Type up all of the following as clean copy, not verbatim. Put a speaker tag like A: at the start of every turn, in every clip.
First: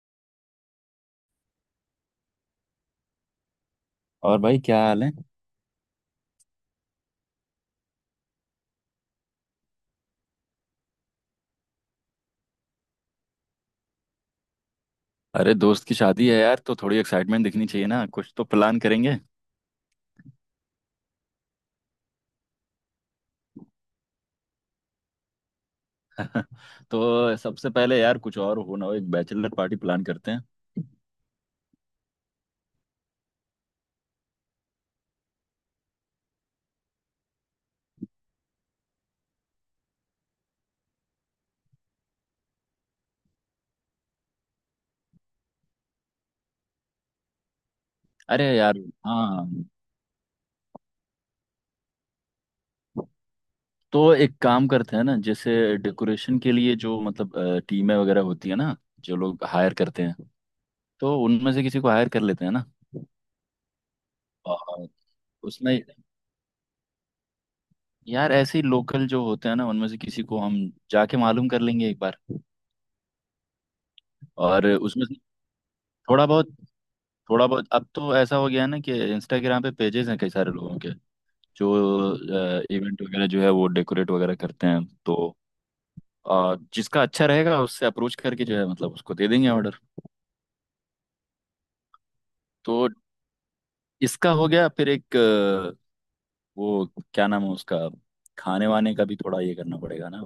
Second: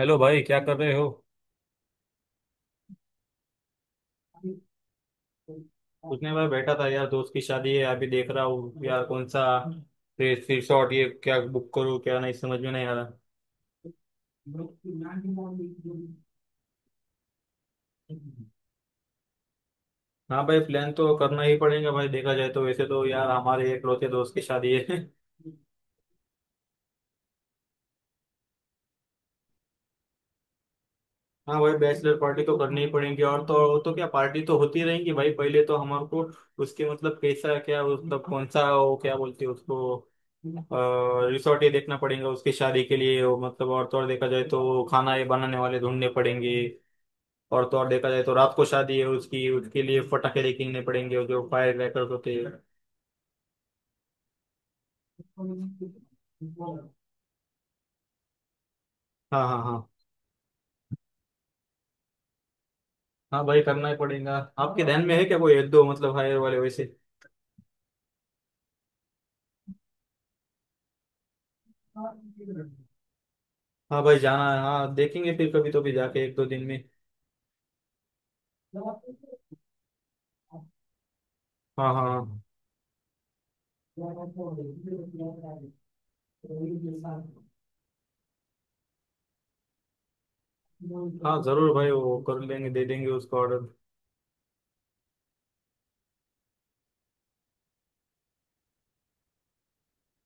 A: Hello भाई, क्या कर रहे हो?
B: और भाई, क्या हाल है।
A: कुछ नहीं भाई, बैठा था यार, दोस्त की शादी है, अभी देख रहा हूँ यार कौन सा रिसोर्ट ये क्या बुक करूँ क्या नहीं, समझ में नहीं आ रहा।
B: अरे दोस्त की शादी है यार, तो थोड़ी एक्साइटमेंट दिखनी चाहिए ना। कुछ तो प्लान करेंगे।
A: हाँ भाई, प्लान तो करना ही पड़ेगा भाई, देखा जाए तो वैसे तो यार हमारे एकलौते दोस्त की शादी है
B: तो सबसे पहले यार, कुछ और हो ना हो, एक बैचलर पार्टी प्लान करते हैं।
A: हाँ भाई, बैचलर पार्टी तो करनी ही पड़ेगी। और तो क्या, पार्टी तो होती रहेंगी भाई, पहले तो हमारे को उसके मतलब कैसा क्या मतलब कौन सा वो क्या बोलते हैं उसको रिसोर्ट ये देखना पड़ेगा उसकी शादी के लिए वो मतलब, और तो और देखा जाए तो खाना ये बनाने वाले ढूंढने पड़ेंगे। और तो और देखा जाए तो
B: अरे
A: रात को
B: यार।
A: शादी है
B: हाँ।
A: उसकी, उसके लिए पटाखे लेके पड़ेंगे और जो फायर क्रैकर्स होते हैं।
B: तो एक काम करते हैं ना, जैसे डेकोरेशन के लिए जो मतलब टीमें वगैरह होती है ना, जो लोग
A: हाँ हाँ
B: हायर
A: हाँ।
B: करते हैं। तो उनमें से किसी को हायर कर लेते हैं ना।
A: हाँ भाई करना ही पड़ेगा, आपके
B: और
A: ध्यान में है क्या कोई एक
B: उसमें
A: दो मतलब हायर वाले वैसे?
B: यार, ऐसे ही लोकल जो होते हैं ना, उनमें से किसी को हम जाके मालूम कर लेंगे एक बार।
A: हाँ भाई जाना है,
B: और
A: हाँ
B: उसमें से
A: देखेंगे फिर कभी तो भी जाके
B: थोड़ा
A: एक दो
B: बहुत
A: दिन में।
B: थोड़ा बहुत अब तो ऐसा हो गया है ना कि इंस्टाग्राम पे पेजेस हैं कई सारे लोगों के,
A: हाँ
B: जो
A: हाँ
B: इवेंट वगैरह जो है वो डेकोरेट वगैरह करते हैं। तो जिसका अच्छा रहेगा उससे अप्रोच करके जो है मतलब उसको दे देंगे ऑर्डर।
A: हाँ, हाँ, जरूर भाई वो कर लेंगे
B: तो
A: दे देंगे उसको ऑर्डर।
B: इसका हो गया। फिर एक वो क्या नाम है उसका, खाने वाने का भी थोड़ा ये करना पड़ेगा ना।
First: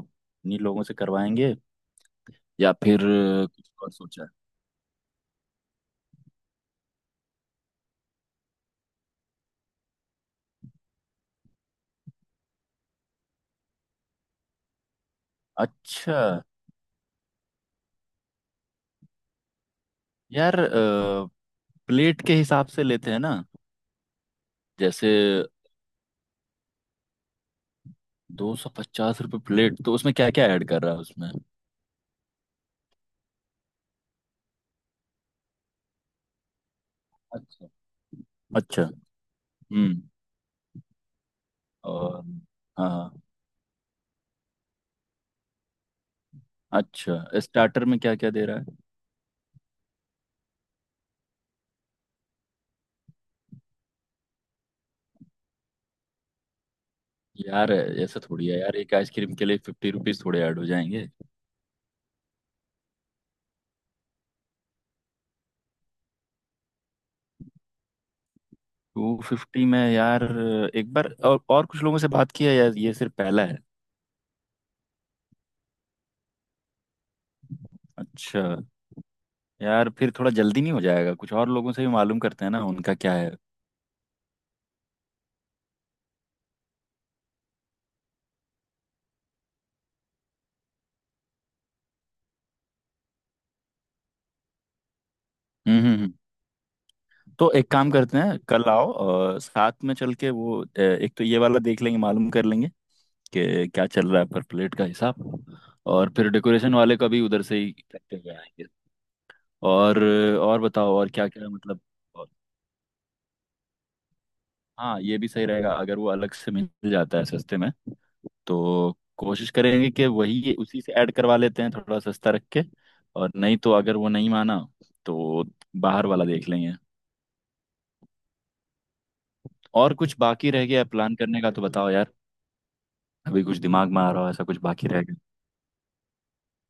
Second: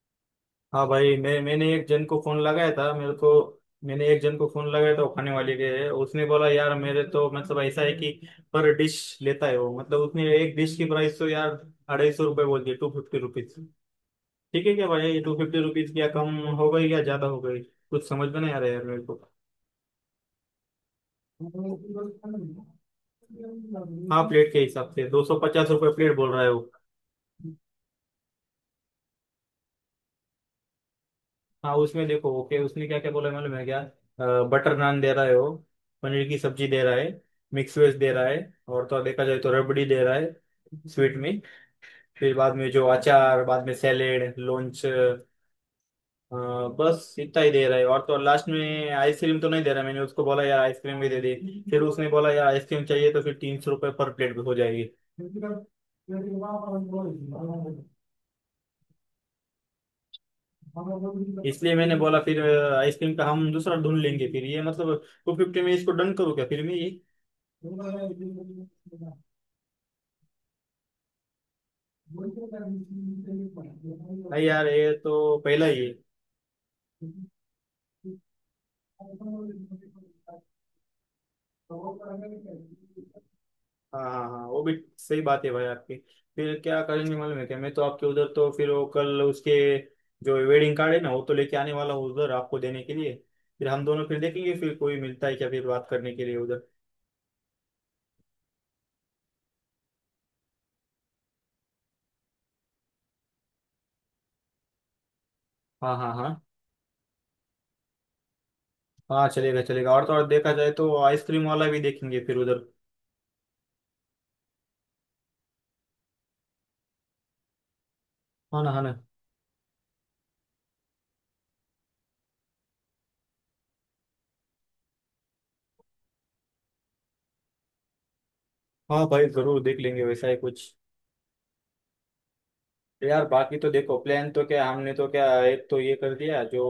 B: इन्हीं लोगों
A: हाँ
B: से
A: भाई मैं
B: करवाएंगे
A: मैंने एक जन को फोन लगाया
B: या
A: था
B: फिर
A: मेरे को।
B: कुछ और
A: मैंने एक
B: सोचा है।
A: जन को फोन लगाया था, वो खाने वाले के है, उसने बोला यार मेरे तो मतलब ऐसा है कि पर डिश लेता है वो, मतलब उसने एक डिश की प्राइस तो यार ₹250 बोल दिए, ₹250। ठीक है क्या भाई, ₹250 क्या
B: अच्छा।
A: कम हो गई या ज्यादा हो गई? कुछ समझ में नहीं आ रहा है यार मेरे को।
B: यार, प्लेट के हिसाब से लेते हैं ना।
A: हाँ, प्लेट के हिसाब से
B: जैसे
A: ₹250 प्लेट बोल रहा है वो।
B: 250 रुपये प्लेट, तो उसमें क्या क्या ऐड कर रहा है उसमें।
A: हाँ उसमें देखो, ओके उसने क्या क्या बोला मालूम है क्या, बटर नान दे रहा है वो, पनीर की सब्जी दे रहा है,
B: अच्छा।
A: मिक्स वेज दे रहा है,
B: अच्छा।
A: और तो और देखा जाए तो रबड़ी
B: हम्म।
A: दे रहा है स्वीट में।
B: और?
A: फिर बाद में जो
B: हाँ हाँ,
A: अचार, बाद में सैलेड लॉन्च, बस
B: अच्छा,
A: इतना ही दे रहा है,
B: स्टार्टर में
A: और तो
B: क्या
A: और
B: क्या दे
A: लास्ट
B: रहा है।
A: में आइसक्रीम तो नहीं दे रहा। मैंने उसको बोला यार आइसक्रीम भी दे दे, फिर उसने बोला यार आइसक्रीम चाहिए तो फिर ₹300 पर प्लेट हो जाएगी।
B: यार ऐसा थोड़ी है यार, एक आइसक्रीम के लिए 50 रुपीज थोड़े ऐड हो जाएंगे।
A: इसलिए मैंने बोला फिर आइसक्रीम का हम दूसरा ढूंढ लेंगे, फिर ये मतलब 250 में इसको डन करूँ क्या फिर मैं ये?
B: 250 में यार, एक बार और कुछ लोगों से बात किया है यार? ये सिर्फ पहला है।
A: नहीं यार ये तो पहला ही है।
B: अच्छा। यार फिर थोड़ा जल्दी नहीं हो जाएगा? कुछ और लोगों से भी मालूम करते हैं ना, उनका क्या है।
A: हाँ हाँ हाँ, वो भी सही बात है भाई आपकी। फिर क्या करेंगे मालूम है क्या, मैं तो आपके उधर तो फिर वो कल उसके जो वेडिंग कार्ड है ना वो तो लेके आने वाला हूँ उधर आपको देने के लिए, फिर हम दोनों फिर देखेंगे फिर कोई मिलता है क्या फिर
B: हम्म
A: बात
B: हम्म हम्म।
A: करने के लिए उधर।
B: तो एक काम करते हैं, कल आओ और साथ में चल के वो एक तो ये वाला देख लेंगे, मालूम कर लेंगे कि क्या चल रहा है पर प्लेट का हिसाब।
A: हाँ
B: और
A: हाँ
B: फिर
A: हाँ।
B: डेकोरेशन वाले का भी उधर से ही करते हुए आएंगे।
A: हाँ चलेगा चलेगा,
B: और
A: और तो और देखा
B: और
A: जाए तो
B: बताओ, और क्या
A: आइसक्रीम
B: क्या
A: वाला भी
B: मतलब,
A: देखेंगे
B: और-
A: फिर उधर।
B: हाँ ये भी सही रहेगा अगर वो अलग से मिल जाता है सस्ते में,
A: हाँ ना हाँ ना।
B: तो कोशिश करेंगे कि वही उसी से ऐड करवा लेते हैं थोड़ा सस्ता रख के। और नहीं तो अगर वो नहीं माना, तो बाहर वाला देख लेंगे।
A: हाँ भाई जरूर देख
B: और
A: लेंगे
B: कुछ
A: वैसा ही
B: बाकी रह
A: कुछ।
B: गया प्लान करने का तो बताओ यार।
A: तो यार
B: अभी
A: बाकी
B: कुछ
A: तो
B: दिमाग
A: देखो
B: में आ रहा हो
A: प्लान तो
B: ऐसा, कुछ
A: क्या,
B: बाकी
A: हमने
B: रह
A: तो
B: गया।
A: क्या एक तो ये कर दिया जो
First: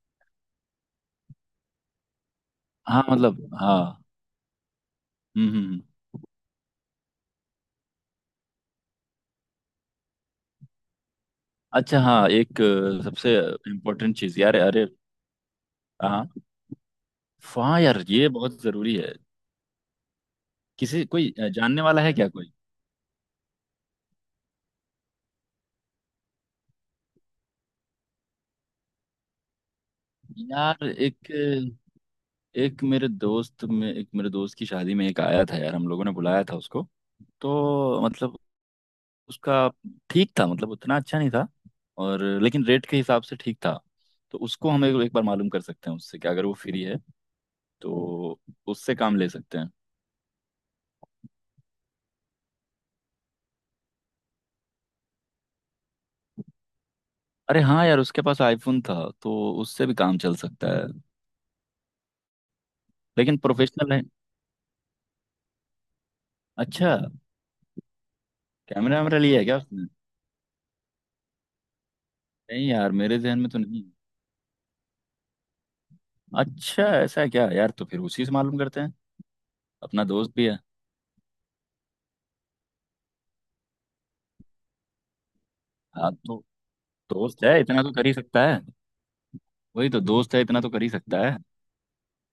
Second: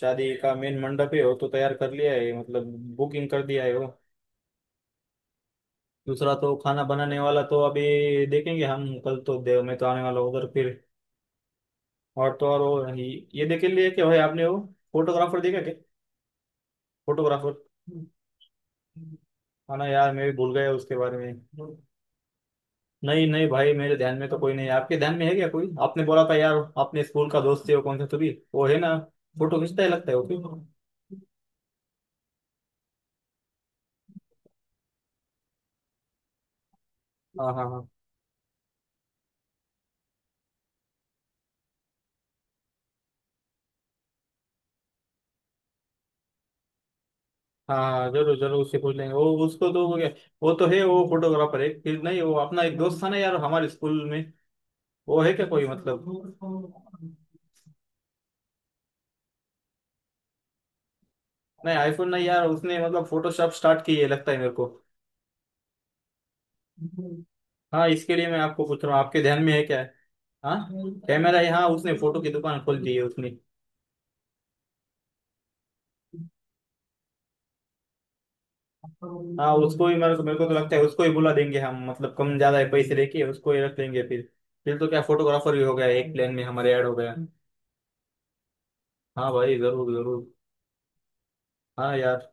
A: शादी का मेन मंडप है वो तो तैयार कर लिया है, मतलब
B: हाँ
A: बुकिंग
B: मतलब,
A: कर दिया है वो।
B: हाँ। हम्म हम्म हम्म।
A: दूसरा तो खाना बनाने वाला तो अभी देखेंगे हम कल तो, देव मैं तो आने वाला हूँ उधर फिर।
B: अच्छा, हाँ,
A: और तो और
B: एक
A: वो ये
B: सबसे
A: ये देख लिए क्या
B: इम्पोर्टेंट
A: भाई
B: चीज
A: आपने
B: यार,
A: वो
B: अरे।
A: फोटोग्राफर देखा क्या?
B: हाँ,
A: फोटोग्राफर।
B: हाँ यार ये बहुत जरूरी है।
A: हाँ ना यार मैं भी भूल गया उसके
B: किसी,
A: बारे
B: कोई
A: में।
B: जानने वाला है क्या कोई?
A: नहीं नहीं भाई मेरे ध्यान में तो कोई नहीं है, आपके ध्यान में है क्या कोई? आपने बोला था यार अपने स्कूल का दोस्त है, वो कौन सा तो भी वो है ना, फोटो खींचता है लगता है वो भी।
B: यार एक मेरे दोस्त में एक मेरे दोस्त की शादी में एक आया था यार, हम लोगों ने बुलाया था उसको।
A: हाँ हाँ हाँ।
B: तो मतलब उसका ठीक था, मतलब उतना अच्छा नहीं था। और लेकिन रेट के हिसाब से ठीक था। तो उसको हम एक बार मालूम कर सकते हैं उससे कि अगर वो फ्री है,
A: हाँ जरूर
B: तो
A: जरूर उससे
B: उससे
A: पूछ लेंगे
B: काम
A: वो
B: ले सकते हैं।
A: उसको, तो वो, क्या- वो तो है वो फोटोग्राफर है, फिर नहीं वो अपना एक दोस्त था ना यार हमारे स्कूल में, वो है क्या कोई मतलब।
B: अरे हाँ यार, उसके पास आईफोन था, तो उससे भी काम चल सकता है।
A: नहीं आईफोन नहीं, यार उसने मतलब
B: लेकिन
A: फोटोशॉप स्टार्ट
B: प्रोफेशनल
A: की
B: है?
A: है लगता है मेरे को।
B: अच्छा,
A: हाँ इसके लिए मैं आपको पूछ रहा
B: कैमरा
A: हूँ,
B: वैमरा
A: आपके
B: लिया
A: ध्यान
B: है
A: में
B: क्या
A: है क्या?
B: उसने?
A: हाँ। कैमरा है हाँ, उसने फोटो की दुकान
B: नहीं
A: खोल
B: यार,
A: दी है
B: मेरे
A: उसने।
B: जहन में तो नहीं। अच्छा, ऐसा है क्या यार? तो फिर उसी से मालूम करते हैं।
A: हाँ उसको ही,
B: अपना
A: मेरे को
B: दोस्त
A: मेरे को
B: भी
A: तो
B: है।
A: लगता है उसको ही बुला देंगे हम, मतलब कम ज्यादा है पैसे लेके उसको ही रख लेंगे फिर। फिर तो क्या, फोटोग्राफर भी हो गया एक,
B: हाँ,
A: प्लान
B: तो
A: में हमारे ऐड हो गया।
B: दोस्त है इतना तो कर ही सकता है।
A: हाँ भाई
B: वही
A: जरूर
B: तो
A: जरूर।
B: दोस्त है, इतना तो कर ही सकता है।
A: हाँ यार।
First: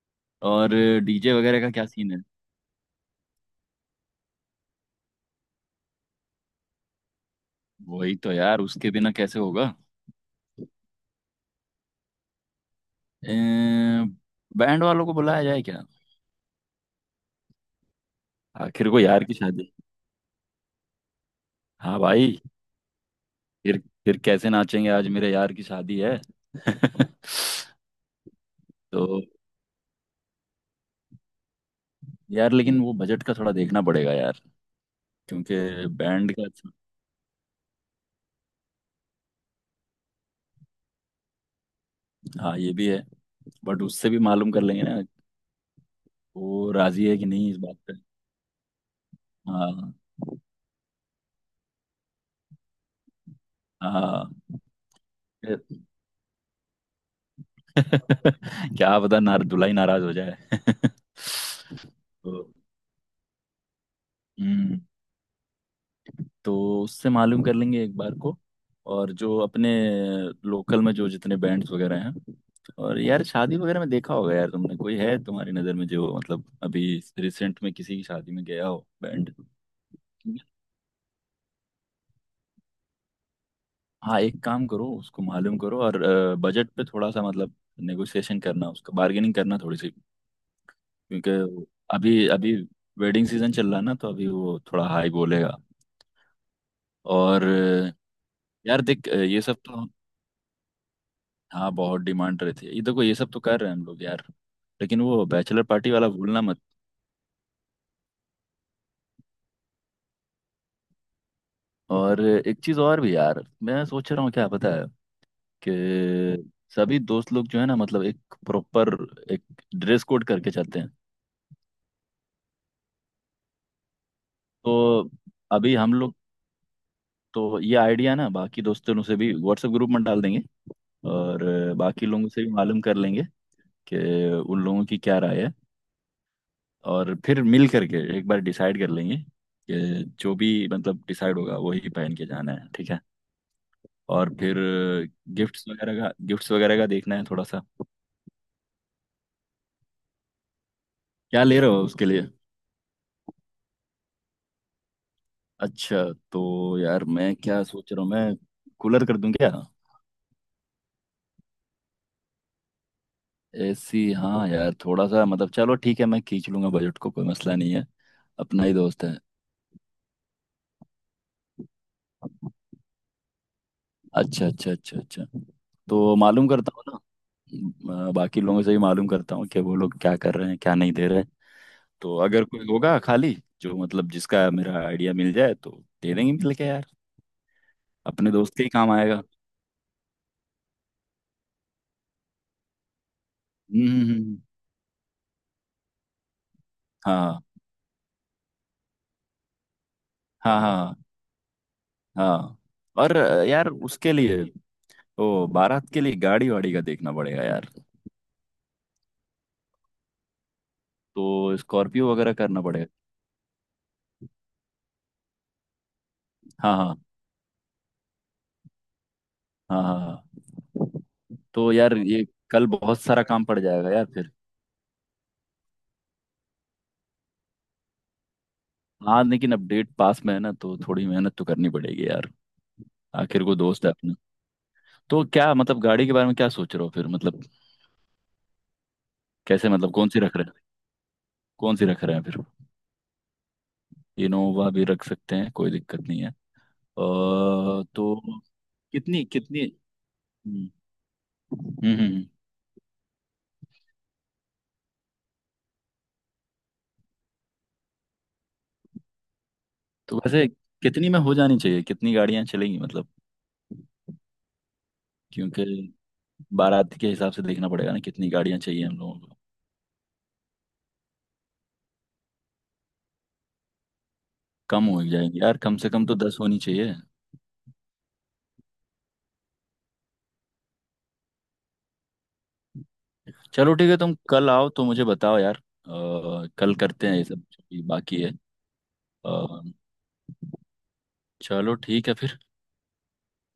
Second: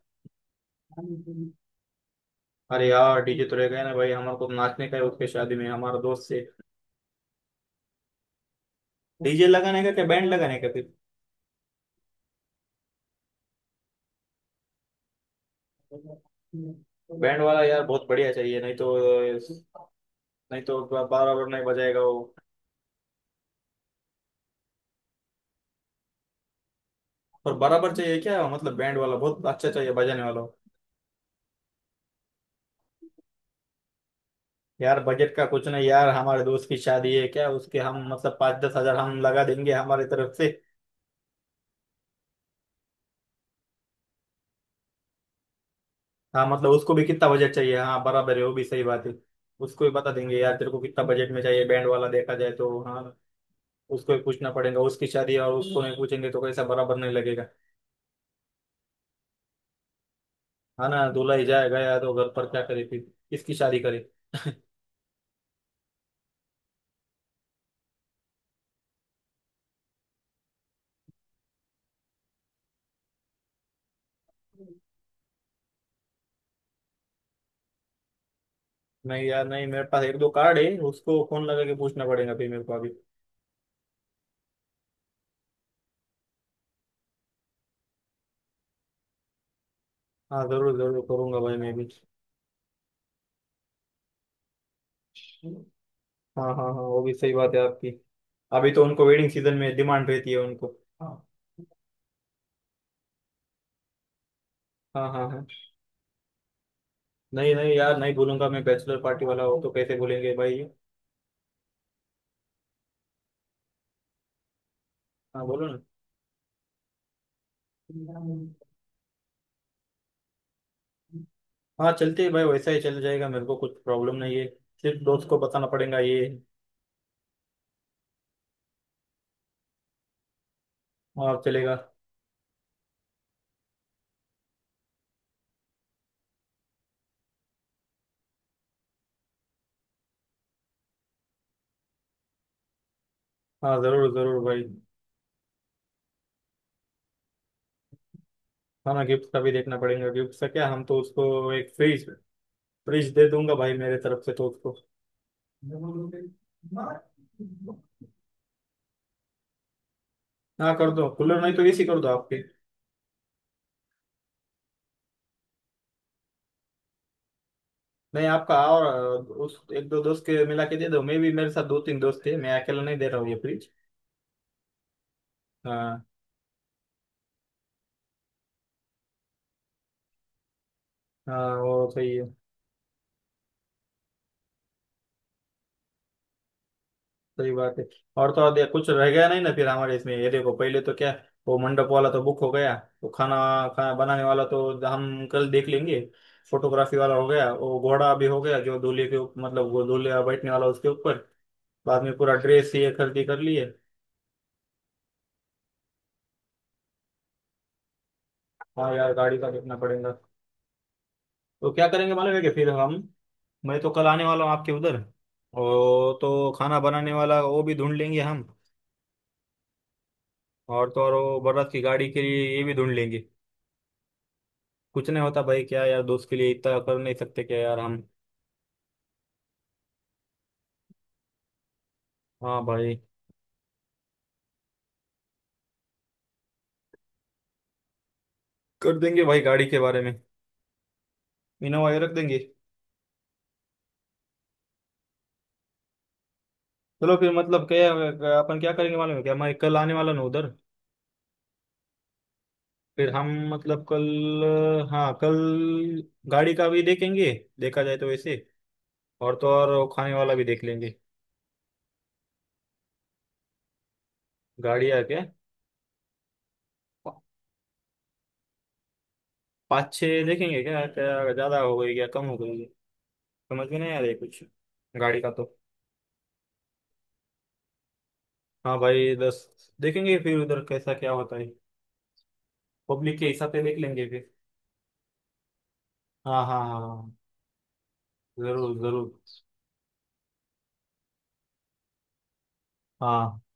B: और डीजे वगैरह का क्या सीन है?
A: अरे यार डीजे तो रह गए ना भाई, हमारे को तो नाचने का है उसके शादी में हमारा दोस्त से।
B: वही तो यार, उसके बिना कैसे
A: डीजे
B: होगा।
A: लगाने का क्या बैंड लगाने का फिर।
B: बैंड वालों को बुलाया जाए क्या?
A: बैंड वाला यार बहुत बढ़िया चाहिए, नहीं
B: आखिर
A: तो,
B: को यार की शादी।
A: नहीं तो बराबर नहीं
B: हाँ
A: बजाएगा वो।
B: भाई। फिर फिर कैसे नाचेंगे, आज मेरे यार की शादी है।
A: और बराबर चाहिए क्या, मतलब बैंड वाला
B: तो
A: बहुत अच्छा चाहिए बजाने वाला।
B: यार, लेकिन वो बजट का थोड़ा देखना पड़ेगा यार,
A: यार बजट का
B: क्योंकि
A: कुछ नहीं यार,
B: बैंड
A: हमारे
B: का
A: दोस्त
B: तो,
A: की शादी है क्या उसके, हम मतलब 5-10 हजार हम लगा देंगे हमारी तरफ से।
B: हाँ ये भी है। बट उससे भी मालूम कर लेंगे ना,
A: हाँ मतलब
B: वो
A: उसको भी
B: राजी है कि
A: कितना
B: नहीं
A: बजट
B: इस
A: चाहिए,
B: बात पे।
A: हाँ बराबर है, वो भी सही बात है। उसको भी
B: हाँ,
A: बता देंगे यार तेरे को कितना बजट में चाहिए बैंड वाला, देखा जाए तो हाँ। उसको ही
B: हाँ।
A: पूछना पड़ेगा, उसकी शादी है और उसको नहीं पूछेंगे तो कैसा, बराबर नहीं लगेगा।
B: क्या पता ना, दुल्हा ही नाराज हो जाए।
A: है ना, दूल्हा ही जाएगा यार तो घर
B: तो,
A: पर क्या करे फिर, किसकी शादी करे?
B: हम्म तो उससे मालूम कर लेंगे एक बार को। और जो अपने लोकल में जो जितने बैंड्स वगैरह हैं, और यार शादी वगैरह में देखा होगा यार तुमने, कोई है तुम्हारी नज़र में जो मतलब अभी रिसेंट में किसी की शादी में गया हो,
A: नहीं
B: बैंड।
A: यार नहीं, मेरे पास एक दो कार्ड है, उसको फोन लगा के पूछना पड़ेगा फिर मेरे को अभी।
B: हाँ एक काम करो, उसको मालूम करो और बजट पे थोड़ा सा मतलब नेगोशिएशन करना, उसका बार्गेनिंग करना थोड़ी सी,
A: हाँ जरूर जरूर करूंगा भाई
B: क्योंकि
A: मैं भी।
B: अभी अभी वेडिंग सीजन चल रहा है ना, तो अभी वो थोड़ा हाई बोलेगा।
A: हाँ हाँ हाँ, वो भी सही
B: और
A: बात है आपकी। अभी
B: यार
A: तो उनको
B: देख
A: वेडिंग
B: ये
A: सीजन
B: सब
A: में
B: तो,
A: डिमांड रहती है उनको। हाँ
B: हाँ बहुत डिमांड रहती है। ये देखो ये सब तो कर रहे हैं हम लोग यार, लेकिन
A: हाँ
B: वो
A: हाँ।
B: बैचलर पार्टी वाला भूलना मत।
A: नहीं नहीं यार नहीं भूलूंगा मैं, बैचलर पार्टी वाला हो तो कैसे भूलेंगे भाई।
B: और एक चीज और भी यार, मैं सोच रहा हूँ, क्या पता है,
A: हाँ बोलो
B: कि
A: ना।
B: सभी दोस्त लोग जो है ना मतलब एक ड्रेस कोड करके चलते हैं।
A: हाँ चलते हैं भाई वैसा ही चल जाएगा, मेरे को कुछ प्रॉब्लम नहीं है, सिर्फ
B: तो
A: दोस्त को बताना
B: अभी हम
A: पड़ेगा
B: लोग,
A: ये।
B: तो ये आइडिया ना बाकी दोस्तों से भी व्हाट्सएप ग्रुप में डाल देंगे।
A: और
B: और
A: चलेगा।
B: बाकी लोगों से भी मालूम कर लेंगे कि उन लोगों की क्या राय है। और फिर मिल करके एक बार डिसाइड कर लेंगे, कि जो भी मतलब डिसाइड होगा वही पहन के जाना है, ठीक है।
A: हाँ जरूर
B: और
A: जरूर
B: फिर
A: भाई।
B: गिफ्ट्स वगैरह का देखना है थोड़ा सा।
A: हमें गिफ्ट का भी देखना पड़ेगा, गिफ्ट का क्या हम तो
B: क्या
A: उसको
B: ले
A: एक
B: रहे हो
A: फ्रिज,
B: उसके लिए?
A: फ्रिज दे दूंगा भाई मेरे तरफ से तो उसको।
B: अच्छा। तो यार मैं क्या सोच रहा हूँ, मैं कूलर कर दूं क्या?
A: हाँ कर दो कूलर, नहीं तो एसी कर दो आपकी।
B: एसी? हाँ यार थोड़ा सा मतलब, चलो ठीक है, मैं खींच लूंगा बजट को, कोई मसला नहीं है।
A: नहीं आपका
B: अपना ही
A: और
B: दोस्त है।
A: उस एक दो दोस्त के मिला के दे दो, मैं भी मेरे साथ दो तीन दोस्त थे, मैं अकेला नहीं दे रहा हूँ ये फ्रिज।
B: अच्छा, अच्छा, अच्छा, अच्छा।
A: हाँ।
B: तो मालूम करता हूँ ना, बाकी लोगों से भी मालूम करता हूँ कि वो लोग क्या कर रहे हैं, क्या नहीं दे रहे।
A: हाँ वो सही
B: तो
A: है,
B: अगर कोई होगा खाली, जो मतलब जिसका मेरा आइडिया मिल जाए, तो दे देंगे मिल के यार।
A: सही बात है। और
B: अपने
A: तो और
B: दोस्त के
A: देख,
B: ही
A: कुछ
B: काम
A: रह
B: आएगा।
A: गया नहीं ना फिर हमारे इसमें, ये देखो पहले तो क्या, वो मंडप वाला तो बुक हो गया, वो खाना,
B: हम्म
A: खाना
B: हम्म, हम्म,
A: बनाने
B: हम्म।
A: वाला तो हम कल देख लेंगे, फोटोग्राफी वाला हो
B: हाँ
A: गया, वो घोड़ा भी हो गया जो दूल्हे के ऊप- मतलब वो दूल्हे बैठने
B: हाँ
A: वाला उसके
B: हाँ,
A: ऊपर, बाद में पूरा
B: हाँ।
A: ड्रेस ये
B: और
A: खरीदी कर
B: यार
A: लिए।
B: उसके लिए, ओ बारात के लिए गाड़ी वाड़ी का देखना पड़ेगा यार।
A: हाँ यार गाड़ी का देखना पड़ेगा।
B: तो
A: तो क्या
B: स्कॉर्पियो
A: करेंगे
B: वगैरह
A: मालूम है कि
B: करना
A: फिर
B: पड़ेगा।
A: हम, मैं तो कल आने वाला हूँ आपके उधर, और तो
B: हाँ
A: खाना
B: हाँ
A: बनाने वाला वो भी ढूंढ लेंगे हम,
B: हाँ, हाँ
A: और
B: हाँ।
A: तो और वो बारात
B: तो
A: की
B: यार
A: गाड़ी के
B: ये,
A: लिए ये
B: कल
A: भी ढूंढ
B: बहुत सारा
A: लेंगे।
B: काम पड़ जाएगा यार फिर।
A: कुछ नहीं होता भाई क्या, यार दोस्त के लिए इतना कर नहीं सकते क्या यार हम।
B: हाँ लेकिन अब डेट पास में है ना, तो थोड़ी मेहनत तो करनी पड़ेगी यार।
A: हाँ भाई।
B: आखिर को दोस्त है अपना। तो क्या मतलब गाड़ी के बारे में क्या सोच रहे हो फिर मतलब?
A: कर देंगे भाई गाड़ी
B: कैसे
A: के
B: मतलब,
A: बारे
B: कौन
A: में।
B: सी रख रहे हैं कौन सी
A: इनोवा ही
B: रख
A: रख
B: रहे हैं
A: देंगे।
B: फिर? इनोवा भी रख सकते हैं, कोई दिक्कत नहीं है।
A: चलो फिर मतलब क्या,
B: तो
A: अपन क्या करेंगे मालूम
B: कितनी
A: है क्या, मैं
B: कितनी।
A: कल आने वाला ना उधर,
B: हम्म। हम्म।
A: फिर हम मतलब कल, हाँ कल गाड़ी का भी देखेंगे, देखा जाए तो वैसे, और तो और वो खाने
B: तो
A: वाला भी
B: वैसे
A: देख लेंगे।
B: कितनी में हो जानी चाहिए, कितनी गाड़ियां चलेंगी मतलब?
A: गाड़ियाँ क्या,
B: क्योंकि बारात के
A: पा-
B: हिसाब से देखना पड़ेगा ना, कितनी गाड़ियां चाहिए हम लोगों को।
A: पाँच छः देखेंगे क्या, क्या ज़्यादा हो गई क्या कम हो गई, समझ में नहीं आ रही कुछ
B: कम हो
A: गाड़ी का
B: जाएंगी
A: तो।
B: यार, कम से कम तो 10 होनी चाहिए।
A: हाँ भाई 10 देखेंगे फिर उधर कैसा क्या होता है, पब्लिक के हिसाब से
B: चलो
A: देख
B: ठीक है,
A: लेंगे
B: तुम
A: फिर।
B: कल आओ तो मुझे बताओ यार।
A: हाँ हाँ
B: कल
A: हाँ हाँ,
B: करते
A: हाँ,
B: हैं ये सब जो भी बाकी है।
A: जरूर जरूर।
B: अ, चलो ठीक है फिर।
A: हाँ।